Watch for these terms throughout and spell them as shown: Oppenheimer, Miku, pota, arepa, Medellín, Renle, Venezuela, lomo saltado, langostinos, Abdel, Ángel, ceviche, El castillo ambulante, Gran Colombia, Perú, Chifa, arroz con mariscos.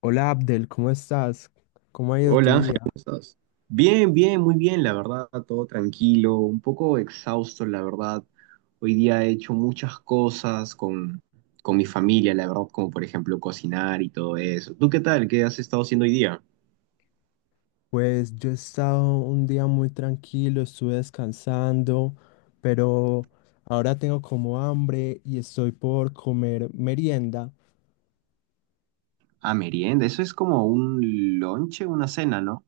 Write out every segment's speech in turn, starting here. Hola Abdel, ¿cómo estás? ¿Cómo ha ido tu Hola Ángel, día? ¿cómo estás? Bien, bien, muy bien, la verdad, todo tranquilo, un poco exhausto, la verdad. Hoy día he hecho muchas cosas con mi familia, la verdad, como por ejemplo cocinar y todo eso. ¿Tú qué tal? ¿Qué has estado haciendo hoy día? Pues yo he estado un día muy tranquilo, estuve descansando, pero ahora tengo como hambre y estoy por comer merienda. Ah, merienda, eso es como un lonche, una cena, ¿no?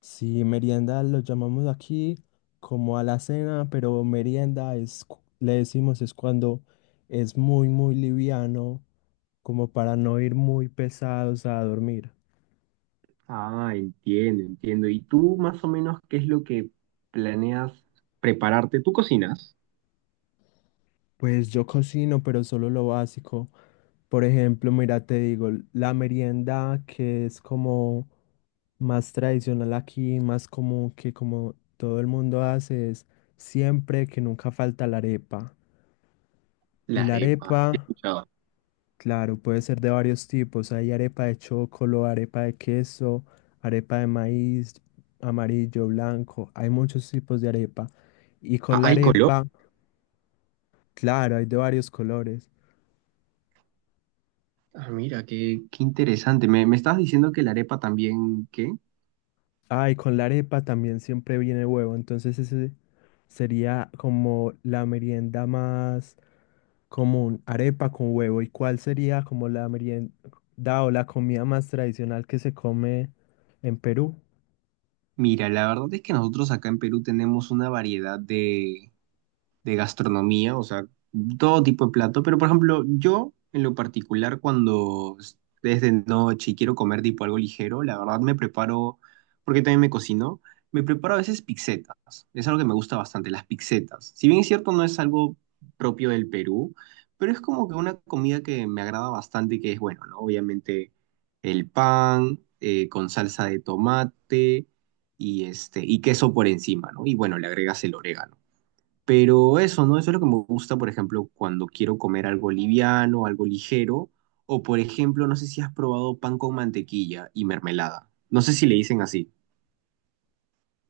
Sí, merienda lo llamamos aquí como a la cena, pero merienda es, le decimos es cuando es muy, muy liviano, como para no ir muy pesados a dormir. Ah, entiendo, entiendo. ¿Y tú más o menos qué es lo que planeas prepararte? ¿Tú cocinas? Pues yo cocino, pero solo lo básico. Por ejemplo, mira, te digo, la merienda que es como más tradicional aquí, más común que como todo el mundo hace, es siempre que nunca falta la arepa. Y La la arepa, sí he arepa, escuchado. claro, puede ser de varios tipos. Hay arepa de chocolo, arepa de queso, arepa de maíz, amarillo, blanco. Hay muchos tipos de arepa. Y Ah, con la ¿hay color? arepa, claro, hay de varios colores. Ah, mira, qué interesante. Me estabas diciendo que la arepa también, ¿qué? Ah, y con la arepa también siempre viene huevo, entonces ese sería como la merienda más común, arepa con huevo. ¿Y cuál sería como la merienda o la comida más tradicional que se come en Perú? Mira, la verdad es que nosotros acá en Perú tenemos una variedad de gastronomía, o sea, todo tipo de plato, pero por ejemplo, yo en lo particular cuando es de noche y quiero comer tipo algo ligero, la verdad me preparo, porque también me cocino, me preparo a veces pizzetas, es algo que me gusta bastante, las pizzetas. Si bien es cierto, no es algo propio del Perú, pero es como que una comida que me agrada bastante, que es bueno, ¿no? Obviamente el pan con salsa de tomate y, este, y queso por encima, ¿no? Y bueno, le agregas el orégano. Pero eso, ¿no? Eso es lo que me gusta, por ejemplo, cuando quiero comer algo liviano, algo ligero, o por ejemplo, no sé si has probado pan con mantequilla y mermelada. No sé si le dicen así.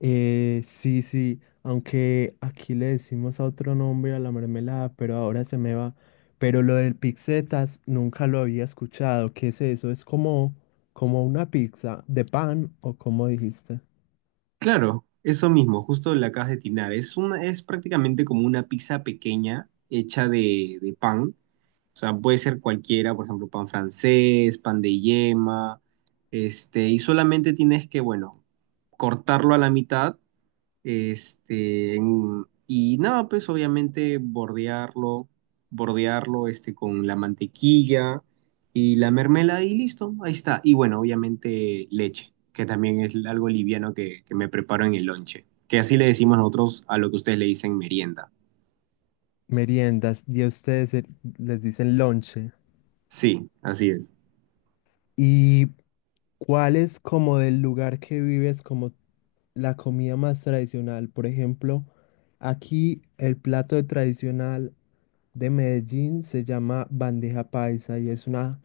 Sí, sí, aunque aquí le decimos a otro nombre a la mermelada, pero ahora se me va. Pero lo del pizzetas nunca lo había escuchado. ¿Qué es eso? ¿Es como, como una pizza de pan o como dijiste? Claro, eso mismo, justo la acabas de tinar. Es prácticamente como una pizza pequeña hecha de pan. O sea, puede ser cualquiera, por ejemplo, pan francés, pan de yema, este, y solamente tienes que, bueno, cortarlo a la mitad. Este, y nada, pues obviamente bordearlo, bordearlo este, con la mantequilla y la mermelada y listo, ahí está. Y bueno, obviamente leche, que también es algo liviano que me preparo en el lonche, que así le decimos nosotros a lo que ustedes le dicen merienda. Meriendas y a ustedes les dicen lonche. Sí, así es. ¿Y cuál es como del lugar que vives como la comida más tradicional? Por ejemplo, aquí el plato tradicional de Medellín se llama bandeja paisa y es un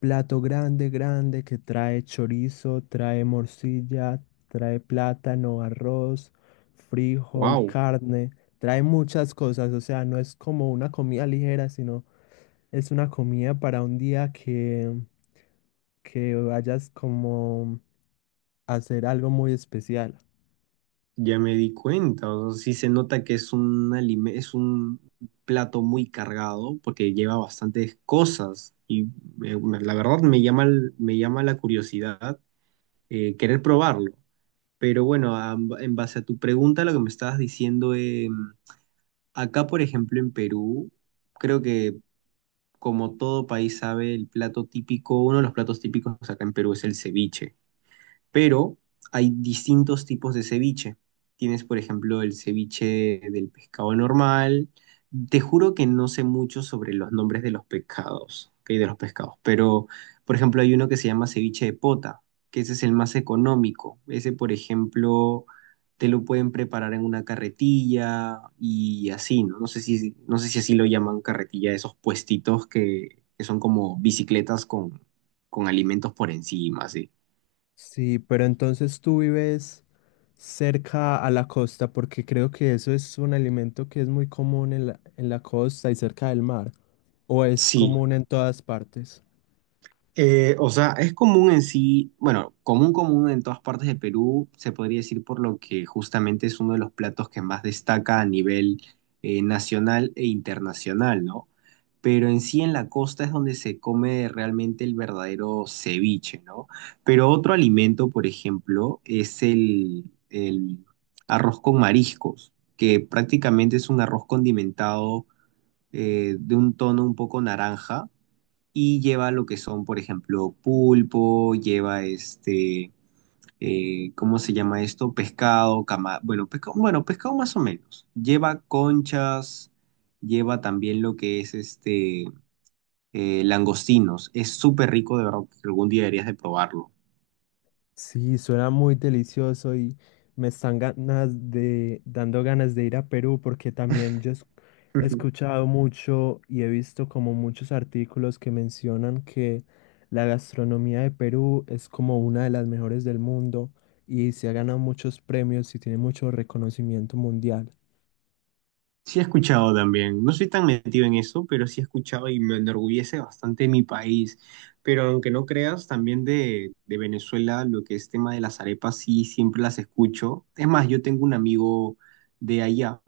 plato grande, grande que trae chorizo, trae morcilla, trae plátano, arroz, frijol, Wow. carne. Trae muchas cosas, o sea, no es como una comida ligera, sino es una comida para un día que vayas como a hacer algo muy especial. Ya me di cuenta, o sea, sí se nota que es un es un plato muy cargado porque lleva bastantes cosas y la verdad me llama, me llama la curiosidad querer probarlo. Pero bueno, en base a tu pregunta, lo que me estabas diciendo, acá por ejemplo en Perú, creo que como todo país sabe, el plato típico, uno de los platos típicos acá en Perú es el ceviche, pero hay distintos tipos de ceviche. Tienes, por ejemplo, el ceviche del pescado normal. Te juro que no sé mucho sobre los nombres de los pescados, ¿ok? De los pescados, pero, por ejemplo, hay uno que se llama ceviche de pota, que ese es el más económico. Ese, por ejemplo, te lo pueden preparar en una carretilla y así, ¿no? No sé si así lo llaman carretilla, esos puestitos que son como bicicletas con alimentos por encima, así. Sí, pero entonces tú vives cerca a la costa, porque creo que eso es un alimento que es muy común en la costa y cerca del mar, o es Sí. común en todas partes. O sea, es común en sí, bueno, común en todas partes de Perú, se podría decir por lo que justamente es uno de los platos que más destaca a nivel nacional e internacional, ¿no? Pero en sí en la costa es donde se come realmente el verdadero ceviche, ¿no? Pero otro alimento, por ejemplo, es el arroz con mariscos, que prácticamente es un arroz condimentado de un tono un poco naranja y lleva lo que son, por ejemplo, pulpo, lleva este, ¿cómo se llama esto? Pescado, cama, bueno, pescado más o menos. Lleva conchas, lleva también lo que es este, langostinos. Es súper rico, de verdad, que algún día deberías de probarlo. Sí, suena muy delicioso y me están ganas de, dando ganas de ir a Perú porque también yo he escuchado mucho y he visto como muchos artículos que mencionan que la gastronomía de Perú es como una de las mejores del mundo y se ha ganado muchos premios y tiene mucho reconocimiento mundial. Sí he escuchado también, no soy tan metido en eso, pero sí he escuchado y me enorgullece bastante mi país. Pero aunque no creas, también de Venezuela, lo que es tema de las arepas, sí, siempre las escucho. Es más, yo tengo un amigo de allá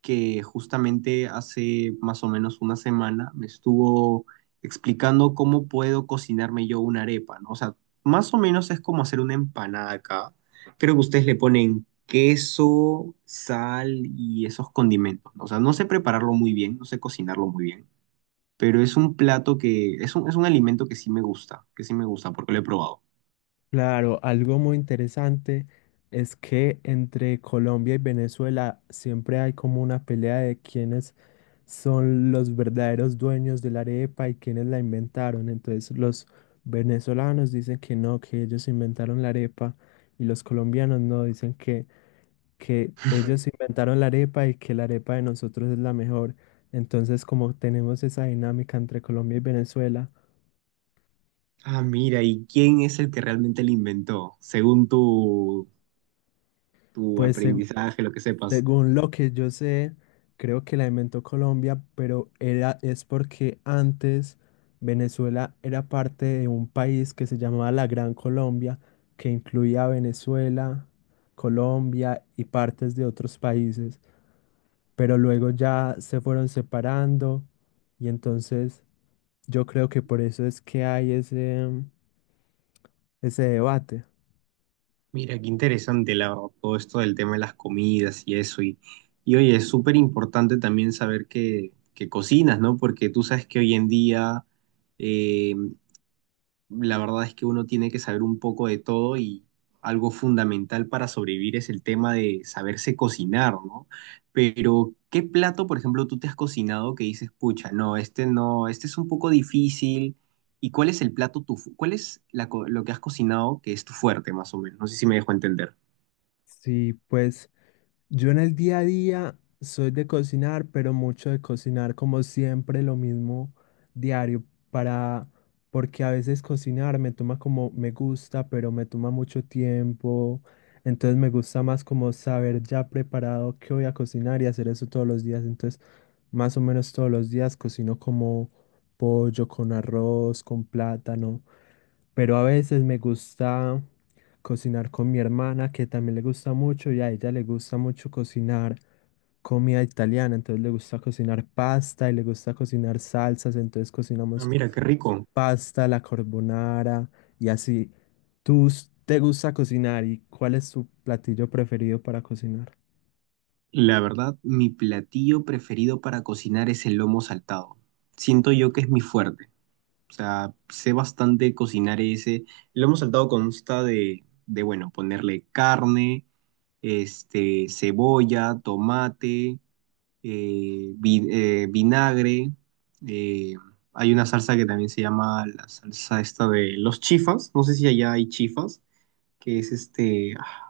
que justamente hace más o menos una semana me estuvo explicando cómo puedo cocinarme yo una arepa, ¿no? O sea, más o menos es como hacer una empanada acá. Creo que ustedes le ponen queso, sal y esos condimentos, ¿no? O sea, no sé prepararlo muy bien, no sé cocinarlo muy bien, pero es un plato que, es un alimento que sí me gusta, que sí me gusta porque lo he probado. Claro, algo muy interesante es que entre Colombia y Venezuela siempre hay como una pelea de quién es son los verdaderos dueños de la arepa y quienes la inventaron. Entonces los venezolanos dicen que no, que ellos inventaron la arepa y los colombianos no, dicen que Sí. ellos inventaron la arepa y que la arepa de nosotros es la mejor. Entonces como tenemos esa dinámica entre Colombia y Venezuela, Ah, mira, ¿y quién es el que realmente lo inventó? Según tu pues se- aprendizaje, lo que sepas. Según lo que yo sé, creo que la inventó Colombia, pero era, es porque antes Venezuela era parte de un país que se llamaba la Gran Colombia, que incluía a Venezuela, Colombia y partes de otros países, pero luego ya se fueron separando y entonces yo creo que por eso es que hay ese, ese debate. Mira, qué interesante la, verdad, todo esto del tema de las comidas y eso. Y oye, es súper importante también saber que cocinas, ¿no? Porque tú sabes que hoy en día eh, la verdad es que uno tiene que saber un poco de todo y algo fundamental para sobrevivir es el tema de saberse cocinar, ¿no? Pero, ¿qué plato, por ejemplo, tú te has cocinado que dices, pucha, no, este no, este es un poco difícil? ¿Y cuál es el plato, cuál es la lo que has cocinado que es tu fuerte, más o menos? No sé si me dejo entender. Sí, pues. Yo en el día a día soy de cocinar, pero mucho de cocinar como siempre lo mismo diario para porque a veces cocinar me toma como me gusta, pero me toma mucho tiempo. Entonces me gusta más como saber ya preparado qué voy a cocinar y hacer eso todos los días. Entonces, más o menos todos los días cocino como pollo con arroz, con plátano, pero a veces me gusta cocinar con mi hermana, que también le gusta mucho y a ella le gusta mucho cocinar comida italiana, entonces le gusta cocinar pasta y le gusta cocinar salsas, entonces Ah, cocinamos mira, qué rico. pasta, la carbonara y así. ¿Te gusta cocinar y cuál es tu platillo preferido para cocinar? La verdad, mi platillo preferido para cocinar es el lomo saltado. Siento yo que es mi fuerte. O sea, sé bastante cocinar ese. El lomo saltado consta de bueno, ponerle carne, este, cebolla, tomate, vinagre. eh, hay una salsa que también se llama la salsa esta de los chifas. No sé si allá hay chifas, que es este... ah,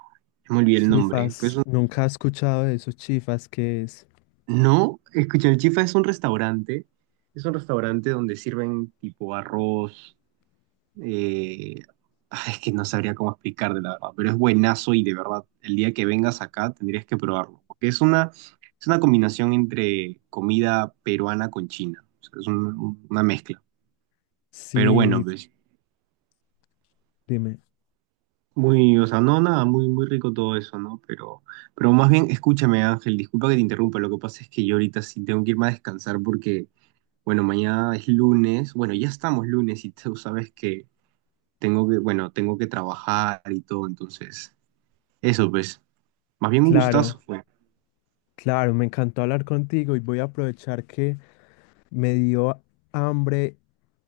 me olvidé el nombre, pero es... Chifas, nunca he escuchado de esos chifas, ¿qué es? No, escucha, el Chifa es un restaurante donde sirven tipo arroz, eh, ay, es que no sabría cómo explicar de la verdad, pero es buenazo y de verdad, el día que vengas acá tendrías que probarlo, porque es una combinación entre comida peruana con china, o sea, es una mezcla, pero bueno, Sí, pues dime. muy, o sea, no, nada, muy, muy rico todo eso, ¿no? Pero más bien, escúchame Ángel, disculpa que te interrumpa, lo que pasa es que yo ahorita sí tengo que irme a descansar porque... Bueno, mañana es lunes. Bueno, ya estamos lunes y tú sabes que tengo que, bueno, tengo que trabajar y todo, entonces, eso pues. Más bien un Claro, gustazo fue. claro, me encantó hablar contigo y voy a aprovechar que me dio hambre,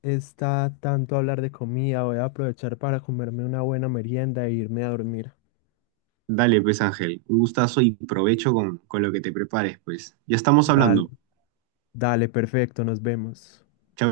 está tanto hablar de comida. Voy a aprovechar para comerme una buena merienda e irme a dormir. Dale, pues, Ángel, un gustazo y provecho con lo que te prepares, pues. Ya estamos Dale, hablando. dale, perfecto, nos vemos. Chao.